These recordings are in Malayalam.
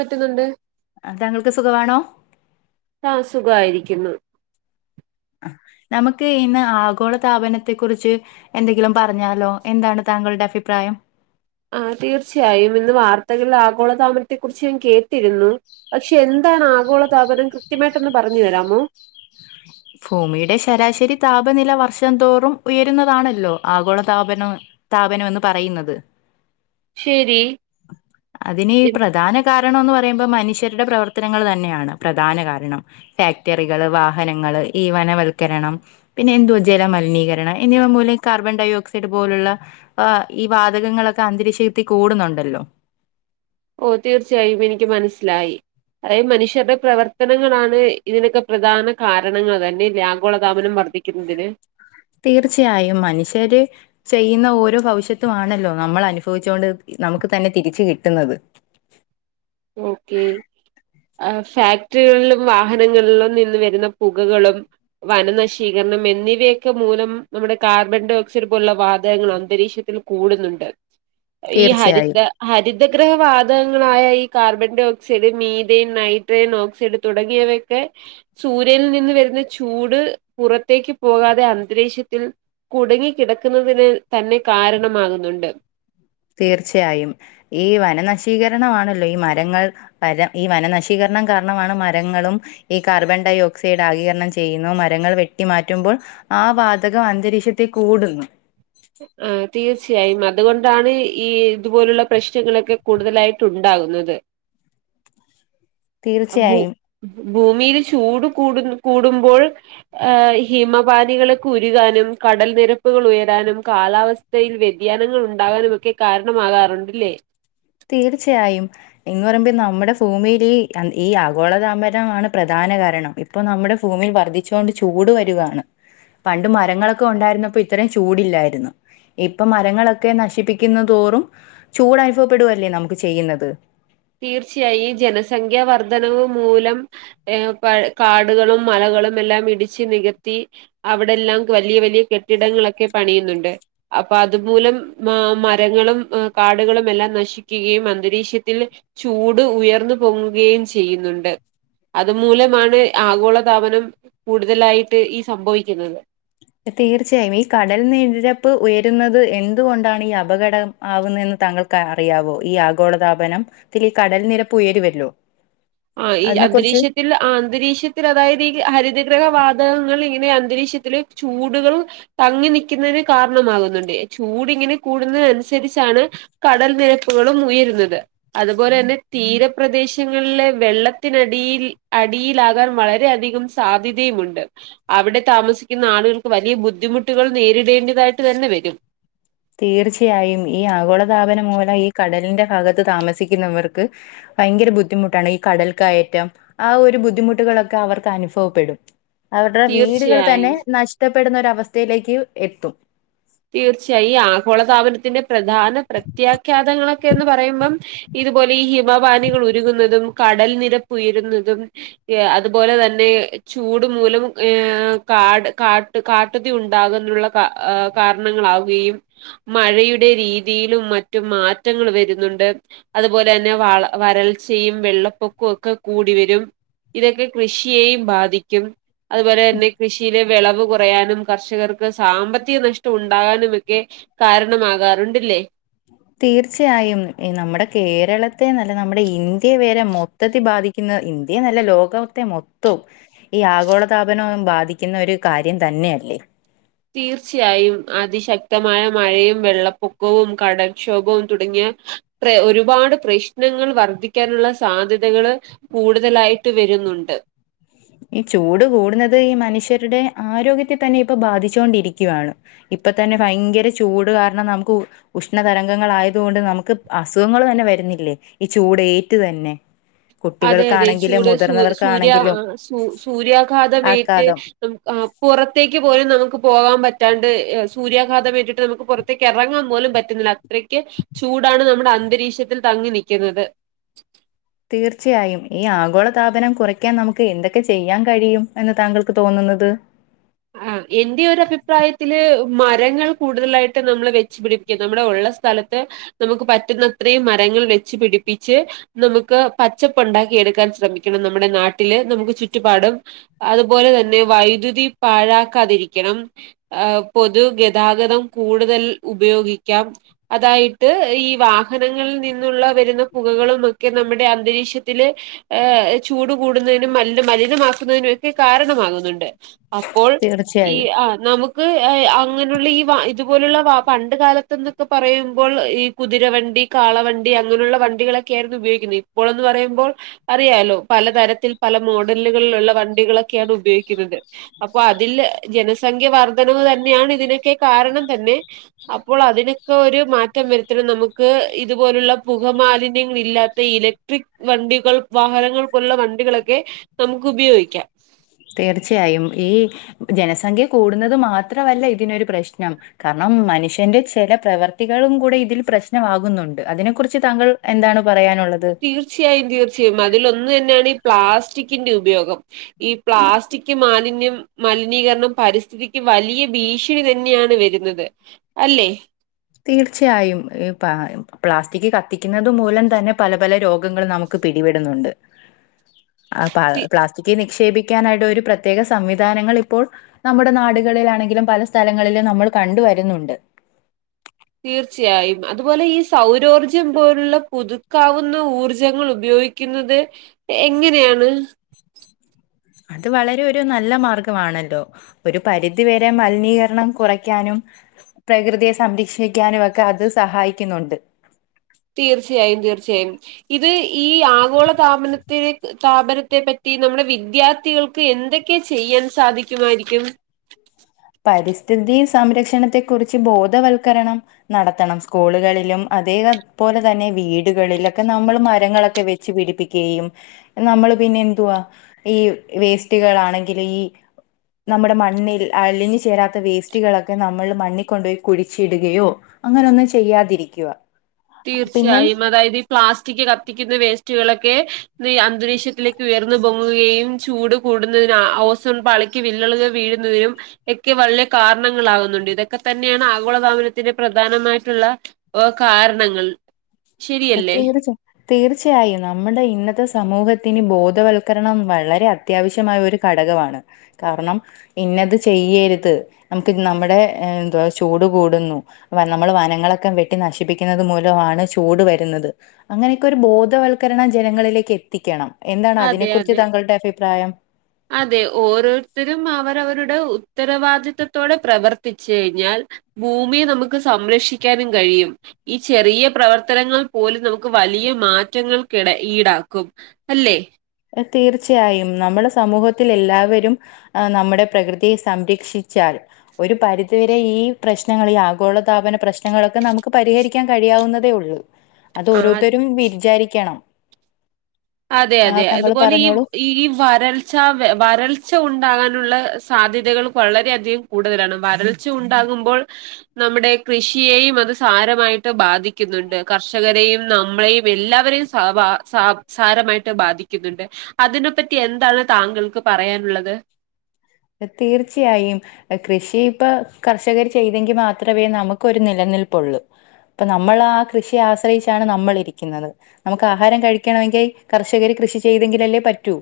പറ്റുന്നുണ്ട് ആഹ്് താങ്കൾക്ക് സുഖമാണോ ആഹ്, സുഖായിരിക്കുന്നു. നമുക്ക് ഇന്ന് ആഗോള താപനത്തെ കുറിച്ച്. എന്തെങ്കിലും പറഞ്ഞാലോ? എന്താണ് താങ്കളുടെ അഭിപ്രായം. ആഹ്, തീർച്ചയായും. ഇന്ന് വാർത്തകലിൽ ആഗോളതാമനത്തെ കുറിച്ച് ഞാൻ കേ രുന്നു. പക്ഷെ, എന്താണ് ആഗോളതാപനം കൃത്യമായിട്ട്ന്ന് പറഞ്ഞു തരാമോ? ഭൂമിയുടെ ശരാശരി താപനില വർഷം തോറും ഉയരുന്നതാണല്ലോ? ആഗോളതാപനം. താപനമന്ന് പറയുന്നത്. ശരി [inaudible] അതിന് പ്രധാന കാരണംന്ന് പറയുമ്പോൾ മനുഷ്യരുടെ പ്രവർത്തനങ്ങൾ തന്നെയാണ് പ്രധാന കാരണം. ഫാക്ടറികള്, വാഹനങ്ങള്, ഈ വനവൽക്കരണം. പിന്നെ, എന്തുവാ ജലമലിനീകരണം, എന്നിവ മൂലം കാർബൺ ഡയ ഓക്സൈഡ് പോലുള്ള. ആഹ് ഈ വാതകങ്ങളൊക്കെ അന്തരീക്ഷത്തി കൂടുന്നുണ്ടല്ലോ? ഓ തീർച്ചയായും എനിക്ക് മനസ്സിലായി. അതായ മനുഷ്യരുടെ പ്രവർത്തനങ്ങളാണ് ഇതിനൊക്കെ പ്രധാന കാരണങ്ങൾ തന്നെ ലഗോളതാമനം വർദ്ധിക്ക ക്കുന്നതിന്. തീർച്ചയായും മനുഷ്യര്ടെ ചെയ്യുന്ന ഓരോ ഭവിശ്യത്തും ആണല്ലോ? നമ്മൾ അനുഭവിച്ചുകൊണ്ട് നമുക്ക് തന്നെ തിരിച് കിട്ടുന്നത്. ഓക്കെ ആഹ്, ഫാക്ടറികളിലും, വാഹനങ്ങളിലും, നിന്ന് വരുന്ന പുകകളും. വനനശീകരണം എന്നിവയൊക്കെ മൂലം നമ്മുടെ കാർബൺ ഡയഓക്സൈഡ് പോലുള്ള വാതകങ്ങൾ അന്തരീക്ഷത്തിൽ- കൂടുന്നുണ്ട്. [inaudible] ഈ, തീർച്ചയായും ഹരിത ഹരിതഗ്രഹ വാതകങ്ങളായ ഈ... carbon dioxide. Methane nitrogen, oxide തുടങ്ങിയവയൊക്കെ സൂര്യനിൽ നിന്ന് വരുന്ന ചൂട് പുറത്തേക്ക് പോകാതെ അന്തരീക്ഷത്തിൽ. കുടുങ്ങി കിടക്കുന്നതിന് തന്നെ കാരണമാകുന്നുണ്ട്. തീർച്ചയായും ഈ വനനശീകരണമാണല്ലോ? ഈ മരങ്ങൾ വരം ഈ വനനശീകരണം കാരണമാണ് മരങ്ങളും. ഈ കാർബൺ ഡൈ ഓക്സൈഡ് ആകീകരണം ചെയ്യുന്നു. മരങ്ങൾ വെട്ടി മാറ്റുമ്പോൾ. ആ, വാതകം അന്തരീക്ഷത്തിൽ കൂടുന്നു. ആഹ്, തീർച്ചയായും. അതുകൊണ്ടാണ് ഈ, ഇതുപോലുള്ള പ്രശ്നങ്ങളൊക്കെ കൂടുതലായിട്ട്. ട്ടുണ്ടാകുന്നത്. [inaudible] ഭൂ, തീർച്ചയായും ഭൂമിയിൽ ചൂട് കൂട്, കൂടുമ്പോൾ. ഏഹ് ഹിമപാനികളൊക്കെ ഉരുകാനും കടൽ നിരപ്പുകൾ ഉയരാനും. കാലാവസ്ഥയിൽ വ്യതിയാനങ്ങൾ ഉണ്ടാകാനുമൊക്കെ, കാരണമാകാറുണ്ട്ല്ലേ? തീർച്ചയായും. എന്ന് പറയുമ്പോ, നമ്മുടെ ഭൂമിൽ ഈ ഈ ആഗോളതാംമ്പരംണ് പ്രധാന കാരണം. ഇപ്പൊ നമ്മുടെ ഭൂമിയിൽ വർദ്ധിച്ചു കൊണ്ട് ചൂട് വരിയാണ്. പണ്ട് മരങ്ങളൊക്കെ ഉണ്ടായിരുന്നപ്പോ, ഇത്രയും ചൂടില്ലായിരുന്നു. ഇപ്പൊ മരങ്ങളൊക്കെ നശിപ്പിക്കുംതോറും ചൂട് അനുഭവപ്പെടുകല്ലേ നമുക്ക് ചെയ്യുന്നത്. തീർച്ചയായും, ഈ ജനസംഖ്യ വർദ്ധനവ് മൂലം. ഏ പ കാടുകളും മലകളും എല്ലാം ഇടിച്ച് നികത്തി അവിടെല്ലാം വലിയ, വലിയ കെട്ടിടങ്ങളൊക്കെ പണിയുന്നുണ്ട്. അപ്പൊ അതുമൂലം ആ മരങ്ങളും കാടുകളും എല്ലാം നശി ക്കുകയും അന്തരീക്ഷത്തിൽ ചൂട് ഉയർന്നു പൊങ്ങുകയും ചെയ്യുന്നുണ്ട് അതുമൂലമാണ് ആഗോളതാപനം കൂടുതലായിട്ട് ഈ സംഭവിക്കുന്നത് തീർച്ചയായും ഈ കടൽ നിരപ്പ് ഉയരുന്നത് എന്തുകൊണ്ടാണ് ഈ അപകടം ആവുന്നതെന്ന് താങ്കൾക്ക് അറിയാമോ ഈ ആഗോളതാപനം കടൽ നിരപ്പ് ഉയരുവല്ലോ ആഹ് ഈ അതിനെക്കുറിച്ച് അന്തരിക്ഷ അന്തരീക്ഷത്തിൽ അതായത് ഈ ഹരിതഗ്രഹ വാതകങ്ങൾ ഇങ്ങനെ അന്തരീക്ഷത്തില്ൽ ചൂടുകളും തങ്ങി നിക്കുന്നതിന് കാരണമാകുന്നുണ്ട് ചൂടിങ്ങനെ കൂടുന്ന അനുസരിച്ചാണ് കടൽ നിരപ്പുകളും ഉയരുന്നത് അതുപോലെ തന്നെ തീരപ്രദേശങ്ങളിലെ വെള്ളത്തിനടിൽ അടിയിലാകാൻ വളരെയധികം സാധ്യതയുമുണ്ട് അവിടെ താമസിക്കുന്ന ആളുകൾക്ക് വലിയ ബുദ്ധിമുട്ടുകൾ നേരിടേണ്ടതായിട്ട് തന്നെ വരും തീർച്ചയായും ഈ ആഗോളതാപനം മൂലം ഈ കടലിന്റെ ഭാഗത്ത് താമസിക്കുന്നവർക്ക് ഭയങ്കര ബുദ്ധിമുട്ടാണ് ഈ കടൽ കയറ്റം ആ ഒരു ബുദ്ധിമുട്ടുകളൊക്കെ അവർക്ക് അനുഭവപ്പെടും അവരുടെ വീടുകൾ തീർച്ചയായും തന്നെ നഷ്ടപ്പെടുന്ന ഒരവസ്ഥയിലേക്ക് എത്തും തീർച്ചയായും ഈ ആഗോളതാപനത്തിന്റെ പ്രധാന പ്രത്യാഖ്യാതങ്ങളൊക്കെ എന്ന് പറയുമ്പം ഇതുപോലെ ഈ ഹിമപാനികൾ ഉരുകുന്നതും കടൽ നിരപ്പ് ഉയരുന്നതും അതുപോലെ തന്നെ ചൂട് മൂലം ഏഹ് കാട് കാ ട്ടു കാട്ടുതി ഉണ്ടാകുന്നുുള്ള കാ കാരണങ്ങളാവുകയും മഴയുടെ രീതിയിലും മറ്റു മാറ്റങ്ങൾ വരുന്നുണ്ട് അതുപോലെ തന്നെ വള വരൾച്ചയും വെള്ളപ്പൊക്കവും ഒക്കെ കൂടി വരും ഇതൊക്കെ കൃഷിയെയും ബാധിക്കും അതുപോലെ തന്നെ കൃഷിയിലെ വിളവ് കുറയാനും കർഷകർക്ക് സാമ്പത്തിക നഷ്ട ട്ടം ഉണ്ടാകാനുമൊക്കെ കാരണമാകാറുണ്ടില്ലേ തീർച്ചയായും എ നമ്മുടെ കേരളത്തെ നല്ല നമ്മുടെ ഇന്ത്യ വരെ മൊ ത്തത്തി ബാധിക്കുന്ന ഇന്ത്യന്നല്ല ലോകത്തെ മൊത്തവും ഈ ആഗോളതാപനം ബാധിക്കുന്ന ഒരു കാര്യം തന്നെയ അല്ലേ തീർച്ചയായും അതിശക്തമായ മഴയും വെള്ളപ്പൊക്കവും കടൽക്ഷോഭവും തുടങ്ങിയ പ്ര ഒരുപാട് പ്രശ്നങ്ങൾ വർദ്ധിക്കാനുള്ള സാധ്യതകള് കൂടുതലായിട്ട് വരുന്നുണ്ട് ഈ ചൂട് കൂടുന്നത് ഈ മനുഷ്യരുടെ ആരോഗ്യത്തെ തന്നെ ഇപ്പൊ ബാധിചോണ്ടിരിക്കുവാണ് ഇപ്പതന്നെ ഭയങ്കര ചൂട് കാരണം നമുക്ക് ഉ ഉഷ്ണതരംഗങ്ങളായത് കൊണ്ട് നമുക്ക് അസുഖങ്ങൾ തന്നെ വരുന്നില്ലേ ഈ ചൂടേറ്റ് തന്നെ അതെ അതെ കുട്ടികൾക്കാണെങ്കിലും ചൂട് സൂ സൂര്യാ മുതിർന്നവർക്കാണെങ്കിലും സൂ സൂര്യാഘാതമേറ്റ് ആഘാതം. നമു ആ പുറത്തേക്ക് പോലും നമുക്ക് പോകാൻ പറ്റാണ്ട് സൂര്യാഘാതം ഏറ്റിട്ട് നമുക്ക് പൊറ റ്റതേക്ക് എറങ്ങാൻ പോലും പറ്റുന്നില്ല അത്രയ്ക്ക് ചൂടാണ് നമ്മുടെ അന്തരീക്ഷത്തിൽ തങ്ങി നിക്യുന്നത് തീർച്ചയായും ഈ ആഗോള താപനം കുറയ്ക്കാൻ നമുക്ക് എന്തൊക്കെ ചെയ്യാൻ കഴിയും എന്ന് താങ്കൾക്ക് തോന്നുന്നത് ആഹ് എന്റെ ഒരഭിപ്രായത്തില് മരങ്ങൾ കൂടുതലായിട്ട് നമ്മള് വെച്ചു പിടി നമ്മുടെ ഉള്ള സ്ഥലത്ത് നമുക്ക് പറ്റുന്നത്രയും മരങ്ങൾ വെച്ച് പിടിപ്പിച്ച് നമുക്ക് പച്ചപ്പുണ്ടാക്കി എടുക്കാൻ ശ്രമിക്കണം നമ്മുടെ നാട്ടില് നമുക്ക് ചുറ്റുപാടും അതുപോലെ തന്നെ വൈദ്യുതി പാഴാക്കാതിരിക്കണം ആ പൊതു ഗതാഗതം കൂടുതൽ ഉപയോഗിക്കാം അതായിട്ട് ഈ വാഹനങ്ങളിൽ നിന്നുള്ള വരുന്ന പുകകളും ഒക്കെ നമ്മുടെ അന്തരീക്ഷത്തില് ഏ ചൂട് കൂടുന്നതിനും മലിന മലിനമാക്കുന്നതിനൊക്കെ കാരണമാകുന്നുണ്ട് അപ്പോൾ ഈ തീർച്ചയായും. ആഹ് നമു ക്ക് ഏയ് അങ്ങനെഉള്ള ഈ വാ ഇതുപോലുള്ള വാ പണ്ട് കാലത്ത്ന്നൊക്കെ പറയുമ്പോൾ ഈ കുതിരവണ്ടി കാളവണ്ടി അങ്ങനുള്ള വണ്ടികളൊക്കെയായിരുന്നു ഉപയോഗിക്കുന്നെ ഇപ്പോളൊന്ന് പറയുമ്പോൾ അറിയാലോ പലതരത്തിൽ പല മോഡലുകളിലുള്ള വണ്ടികളൊക്കെയാണ് ഉപയോഗിക്കുന്നത് അപ്പൊ അതില് ജനസംഖ്യ വർധനവ് തന്നെയാണ് ഇതിനൊക്കെ കാരണം തന്നെ അപ്പോൾ അതിനൊക്കെ ഒരു മാറ്റം വരുത്തണം നമുക്ക് ഇതുപോലുള്ള പുക മാലിന്യങ്ങളില്ലാ ത്ത ഇലക്ട്രിക് വണ്ടികൾ വാഹനങ്ങൾക്കുള്ള വണ്ടികളൊക്കെ നമുക്ക് ഉപയോഗിക്കാം തീർച്ചയായും ഈ ജനസംഖ്യ കൂടുന്നത് മാത്രമല്ല ഇതിനൊരു പ്രശ്നം കാരണം മനുഷ്യന്റെ ചെല പ്രവർത്തികളും കൂടെ ഇതിൽ പ്രശ്നമാകുന്നുണ്ട് അതിനെ കുറിച്ച് താങ്കൾ എന്താണ് പറയാനുള്ളത് തീർച്ചയായും തീർച്ചയായും അതിലൊന്നു തന്നെയാണ് ഈ പ്ലാസ്റ്റിക്കിന്റെ ഉപയോഗം ഈ പ്ലാസ്റ്റിക് മാലിന്യം മലിനീകരണം പരിസ്ഥിതിക്ക് വലിയ ഭീഷണി തന്നെയാണ് വരുന്നത് അല്ലേ തീർച്ചയായും ഈ പാ പ്ലാസ്റ്റിക് കത്തിക്കുന്നുന്നത് മൂലം തന്നെ പല പല രോഗങ്ങൾ നമു ക്ക് പിടിപെടുന്നുണ്ട് ആ തി പ്ലാസ്റ്റിക്ക നിക്ഷേപി ക്കാനായിട്ട ഒരു പ്രത്യേക സംവിധാനങ്ങളിപ്പോൾ നമ്മുടെ നാടുകളിലാണെങ്കിലും പല സ്ഥലങ്ങളിലും നമ്മൾ കണ്ട വരുന്നുണ്ട് തീർച്ചയായും അതുപോലെ ഈ സൗരോർജം പോലുള്ള പുതുക്കാവുന്ന ഊർജ്ജങ്ങൾ ഉപയോഗിക്ക ക്കുന്നത് എങ്ങനെയാണ് അത് വളരെ ഒരു നല്ല മാർഗമാണല്ലോ ഒരു പരിധിവരെ മലിനീകരണം കുറയ്ക്കാനും പ്രകൃതിയെ സംരക്ഷിക്കാനും ഒക്കെ അത് സഹായിക്കുന്നുണ്ട് തീർച്ചയായും തീർച്ചയായും ഇത് ഈ ആഗോള താപനത്തില സ്ഥാപനത്തെ പറ്റി നമ്മുടെ വിദ്യാർത്ഥികൾക്ക് എന്തൊക്കെയെ ചെയ്യാൻ സാധിക്കുമായിരിക്കും പരിസ്ഥിതി സംരക്ഷണത്തെ കുറിച്ച് ബോധവൽക്കരണം നടത്തണം സ്കൂളുകളിലും അതേപോലെ തന്നെ വീടുകളിലൊക്കെ നമ്മൾ മരങ്ങളൊക്കെ വെച്ച് പിടിപ്പിക്കണം ക്കെയും നമ്മള് പിന്നെ എന്തുവാ ഈ വേസ്റ്റുകൾാണെങ്കിൽ ഈ നമ്മുടെ മണ്ണിൽ അലിഞ്ഞു ചേരാത്ത വേസ്റ്റുകളൊക്കെ നമ്മൾ മണ്ണിൽക്കൊണ്ടു പോയി കുഴിച്ചിടുകയോ അങ്ങനെ ഒന്നും ചെയ്യാതിരിക്കുക പിന്നെ തീർച്ചയായും അതായത് ഈ പ്ലാസ്റ്റിക് കത്തിക്കുന്ന വേസ്റ്റുകളൊക്കെ ഈഅന്തരീക്ഷത്തിലേക്ക് ഉയർന്നു പൊങ്ങുകയും ചൂട് കൂടുന്നതിന് ഓസോൺ പാളി- ക്ക് വില്ലളുകൾ വീഴുന്നതിനും ഒക്കെ വലിയ കാരണങ്ങളാകുന്നുണ്ട്. ഇതൊക്കെ തന്നെയാണ് ആഗോളതാപനത്തിന്റെ പ്രധാനമായിട്ടുള്ള ഓ കാരണങ്ങൾ ശരിയല്ലേ പ്രത്യേകിച്ച് തീർച്ചയായും നമ്മുടെ ഇന്നത്തെ സമൂഹത്തിന് ബോധവൽക്കരണം വളരെ അത്യാവശ്യമായ ഒരു ഘടകമാണ് കാരണം ഇന്നത് ചെയ്യരുത് നമുക്ക് നമ്മുടെ എന്തുവാ ചൂട് കൂടുന്നു നമ്മള് വനങ്ങളൊക്കെ വെട്ടി നശിപ്പിക്കുന്നത് മൂലമാണ് ചൂട് വരു- ന്നത് അങ്ങനെയൊക്കെ ഒരു ബോധവൽക്കരണം ജനങ്ങളിലേക്ക് എത്തിക്കണം എന്താണ് അതിനെ അതെ കുറിച്ച് അതെ താങ്കളുടെ അഭിപ്രായം അതെ ഓരോരുത്തരും അവരവരുടെ ഉത്തരവാദിത്തത്തോടെ പ്രവർത്തിച്ചു കഴിഞ്ഞാൽ ഭൂമിയെ നമുക്ക് സംരക്ഷിക്കാനും കഴിയും ഈ ചെറിയ പ്രവർത്തനങ്ങൾ പോലും നമുക്ക് വലിയ മാറ്റങ്ങൾക്കിട ഈട ആക്കും അല്ലേ തീർച്ചയായും. നമ്മുടെ സമൂഹത്തിൽ എല്ലാവരും ആഹ നമ്മുടെ പ്രകൃതിയെ സംരക്ഷിച്ചാൽ ഒരു പരിധിവരെ ഈ പ്രശ്നങ്ങൾ, ഈ ആഗോളതാപന പ്രശ്നങ്ങളൊക്കെ നമുക്ക് പരിഹരിക്കാൻ കഴിയാവുന്നതേ ഉള്ളൂ അത് ആ ഓരോരുത്തരും വിചാരിക്കണം അതെ അതെ ആഹ് താങ്കൾ അതുപോലെ ഈ പറഞ്ഞോളൂ ഈ വരൽ വരൾച്ച ഉണ്ടാകാനുള്ള സാധ്യതകൾ വളരെയധികം കൂടുതലാണ്. വരൾച്ച ഉണ്ടാകുമ്പോൾ നമ്മുടെ കൃഷിയേയും അത് സാരമായിട്ട് ബാധിക്കുന്നുണ്ട്. കർഷകരെയും നമ്മളെയും എല്ലാവരെയും സാബ സാ സാരമായിട്ട് ബാധിക്കുന്നുണ്ട്. അതിനെപ്പറ്റി എന്താണ് താങ്കൾക്ക് പറയാനുള്ളത് തീർച്ചയായും കൃഷി ഇപ്പം കർഷകർ ചെയ്തെങ്കിൽ മാത്രമേ നമുക്ക് ഒരു നിലനിൽപ്പുള്ളൂ. അപ്പം നമ്മൾ ആഹ കൃഷിയെ ആശ്രയിച്ചാണ് നമ്മളിരിക്കുന്നത് നമുക്ക് ആഹാരം കഴിക്കണമെങ്കിൽ കർഷകര് കൃഷി ചെയ്തെങ്കിലല്ലേ പറ്റൂ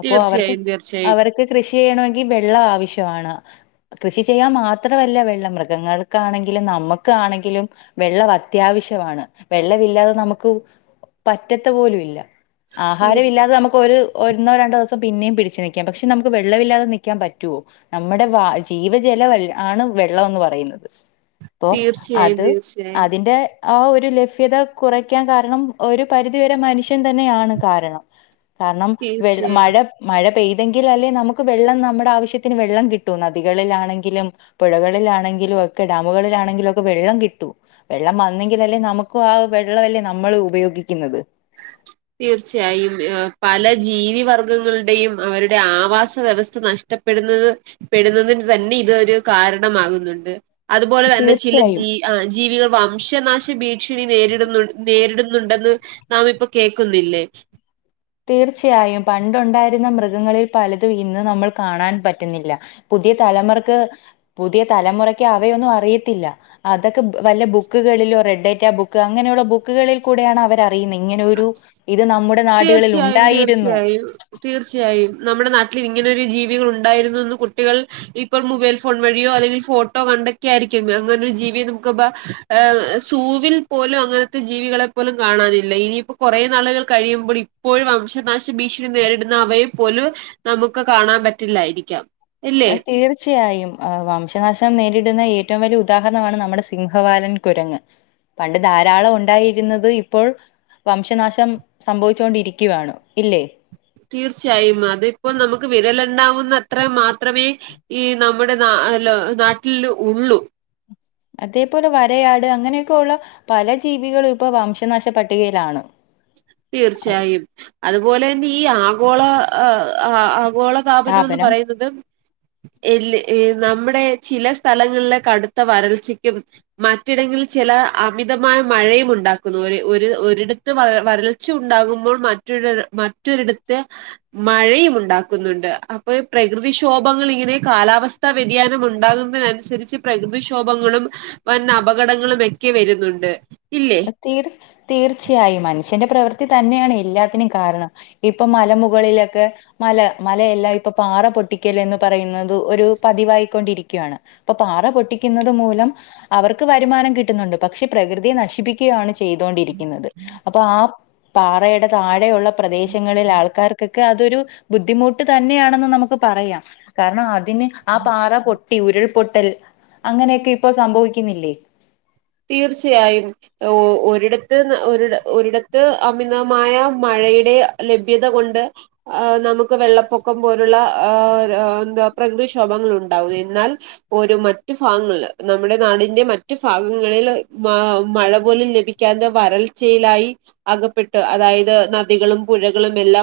അപ്പൊ അവർക്ക്, തീർച്ചയായും തീർച്ചയായും അവർക്ക് കൃഷി ചെയ്യണമെങ്കിൽ വെള്ളം ആവശ്യമാണ് കൃഷി ചെയ്യാൻ മാത്രമല്ല വെള്ളം. മൃഗങ്ങൾക്കാണെങ്കിലും നമ്മുക്കാണെങ്കിലും വെള്ളം അത്യാവശ്യമാണ്. വെള്ളമില്ലാതെ നമുക്ക് പറ്റത്ത് പോലും ഇല്ല. തീർ ആഹാരമില്ലാതെ നമുക്ക് ഒരു, ഒന്നോ, രണ്ടോ ദിവസം പിന്നെയും പിടിച്ച് നൽക്കാം. പക്ഷെ നമുക്ക് വെള്ളമില്ലാതെ ന നിൽക്കാൻ പറ്റുവോ. നമ്മുടെ വ ജീവജല ആണ് വെള്ളം എന്ന് പറയുന്നത്. അപ്പോ തീർച്ചയായും അത്, തീർച്ചയായും അതിന്റെ ആഹ ഒരു ലഭ്യത കുറയ്ക്കാൻ കാരണം ഒരു പരിധിവരെ മനുഷ്യൻ തന്നെയാണ് കാരണം. കാരണം വെ തീർച്ചയായും മഴ, മഴ പെയ്തെങ്കിൽ അല്ലെ നമുക്ക് വെള്ളം നമു നമ്മുടെ ആവശ്യത്തിന് വെള്ളം കിട്ടൂ, നദികളിലാണെങ്കിലും. പുഴകളിലാണെങ്കിലും ഒക്കെ, ഡാമുകളിലാണെങ്കിലും ഒക്കെ വെള്ളം കിട്ടൂ. വെള്ളം വന്നെങ്കിൽ അല്ലേ, നമുക്കും ആഹ വെള്ളമല്ലേ നമ്മൾ ഉപയോഗിക്കുന്നത്. തീർച്ചയായും പല ജീവി വർഗങ്ങളുടെയും അവരുടെ ആവാസ വ്യവസ്ഥ നഷ്ട പ്പെടുന്നത്, പെടുന്നതിന് തന്നെ ഇതൊരു കാരണമാകുന്നുണ്ട് അതുപോലെ തന്നെ ചില തീർച്ചയായും ജീ ആഹ, ജീവികൾ വംശനാശ ഭീഷണി നേരിടുന്നു, നേരിടുന്നുണ്ടെന്ന് നാം ഇപ്പൊ കേൾക്കുന്നില്ലേ. തീർച്ചയായും പണ്ട് ഉണ്ടായിരുന്ന മൃഗങ്ങളിൽ പലതും ഇന്ന് നമ്മൾ കാണാൻ പറ്റുന്നില്ല. പുതിയ തലമുറക്ക്, പുതിയ തലമുറയ്ക്ക് അവയൊന്നും അറിയത്തില്ല. അതൊക്കെ ബു വല്ല ബുക്കുകളിലോ റെഡ്ഡേക്ക ബുക്ക് അങ്ങനെയുള്ള ബുക്കുകളിൽ കൂടെയാണ് അവർ അറി അറിയുന്നേ ഇങ്ങനെ ഒരു ഇത് നമ്മുടെ നാട് തീർച്ചയായും തീർച്ചയായും [unintelligible] തീർച്ചയായും നമ്മുടെ നാട്ടിൽ ഇങ്ങനൊരു ജീവികൾ ഉണ്ടായിരുന്നു എന്ന് കുട്ടികൾ ഇപ്പോൾ മൊബൈൽ ഫോൺ വഴിയോ അല്ലെങ്കിൽ ഫോട്ടോ കണ്ടൊക്കെ ആയിരിക്കും അങ്ങനൊരു ജീവിയെ നമുക്കിപ്പോ ഏഹ് സൂവിൽ പോലും അങ്ങനത്തെ ജീവികളെ പോലും കാണാനില്ല ഇനി പ്പോ കുറേ നാളുകൾ കഴിയുമ്പോൾ ഇപ്പോഴും വംശനാശ ഭീഷണി നേരിടുന്ന അവയെ പോലും നമുക്ക് കാണാൻ പറ്റില്ലായിരിക്കാം ഇല്ലേ ആഹ തീർ ച്ചയായും ആഹ് വംശനാശം നേരിടുന്ന ഏറ്റവും വലിയ ഉദാഹരണമാണ് നമ്മുടെ സിംഹവാലൻ കുരങ്ങ് പണ്ട് ധാരാളം ഉണ്ടായിരുന്നത് ഇപ്പോൾ വംശനാശം സംഭവിച്ചുകൊണ്ടിരിക്കുവാണ് ഇല്ലേ തീർച്ചയായും അതിപ്പോ നമുക്ക് വിരൽ എണ്ണാവുന്നത്ര മാത്രമേ ഈ നമ്മുടെ ന ലോ നാട്ടില് ഉള്ളൂ അതേപോലെ വരയാട് അങ്ങനെയൊക്കെ ഉള്ള പല ജീവികളും ഇപ്പോ വംശനാശ പട്ടികയിലാണ് അഹ് തീർച്ചയായും അതുപോലെ തന്നെ ഈ ആഗോള ആഹ് ആഗോള താപനം എന്ന് സ്ഥാപനം പറയുന്നത് എല്ല് ഏഹ് നമ്മുടെ ചില സ്ഥലങ്ങളിലെ കടുത്ത വരൾച്ചയ്ക്കും മറ്റിടങ്ങളിൽ ചെല അമിതമായ മഴയും ഉണ്ടാക്കുന്നു ഒര് ഒരു ഒരിടത്ത് വര വരൾ ച്ച ഉണ്ടാകുമ്പോൾ മറ്റൊരര് മറ്റൊരിടത്ത് മഴയും ഉണ്ടാക്കുന്നുണ്ട് അപ്പൊ ഈ പ്രകൃതിക്ഷോഭങ്ങൾ ഇങ്ങനെ കാലാവസ് സ്ഥ വ്യതിയാനം ഉണ്ടാകുന്നതിനനുസരിച്ച് പ്രകൃതിക്ഷോഭങ്ങളും വന്ന് അപകടങ്ങളും വക്കെ വരുന്നുണ്ട് ഇല്ലേ തീർ തീർച്ചയായും മനുഷ്യന്റെ പ്രവൃത്തി തന്നെയാണ് എല്ലാത്തിനും കാരണം ഇപ്പം മലമുകളിലൊക്കെ മല മലയെല്ലാം ഇപ്പൊ പാറ പൊട്ടിക്കല്ലെന്ന് പറയുന്നത് ഒരു പതിവായിക്കൊണ്ടിരിക്കുവാണ് ഇപ്പം പാറ പൊട്ടിക്കുന്നത് മൂലം അവർക്ക് വരുമാനം കിട്ടുന്നുണ്ട് പക്ഷെ പ്രകൃതിയെ നശി പ്പിക്കുവാണ് ചെയ്തൊണ്ടിരിക്കുന്നത് അപ്പൊ ആ പാറയുടെ താഴെയുള്ള പ്രദേശങ്ങളിൽ ആൾക്കാർക്കൊക്കെ അതൊരു ബുദ്ധിമുട്ട് തന്നെയാണെന്ന് നമുക്ക് പറയാം കാരണം അതിന് ആ പാറ പൊട്ടി ഉരുൾപൊട്ടൽ അങ്ങനെയൊക്കെ ഇപ്പൊ സംഭവിക്കുന്നില്ലേ തീർച്ചയായും ഒ ഒരിടത്ത് ന ഒരിട ഒരിടത്ത് അമിതമായ മഴയുടെ ലഭ്യത കൊണ്ട് ആഹ് നമുക്ക് വെള്ളപ്പൊക്കം പോലുള്ള ആ എന്താ പ്രകൃതിക്ഷോഭങ്ങൾ ഉണ്ടാവുന്നു എന്നാൽ ഒരു മറ്റു ഫാഗങ്ങളില് നമ്മുടെ നാടിന്റെ മറ്റു ഫാഗങ്ങ ങ്ങളില് മ മഴ പോലും ലഭിക്കാതെ വരൾച്ചയിലായി അകപ്പെട്ട് അതായത് നദികളും പുഴകളുമെല്ലാം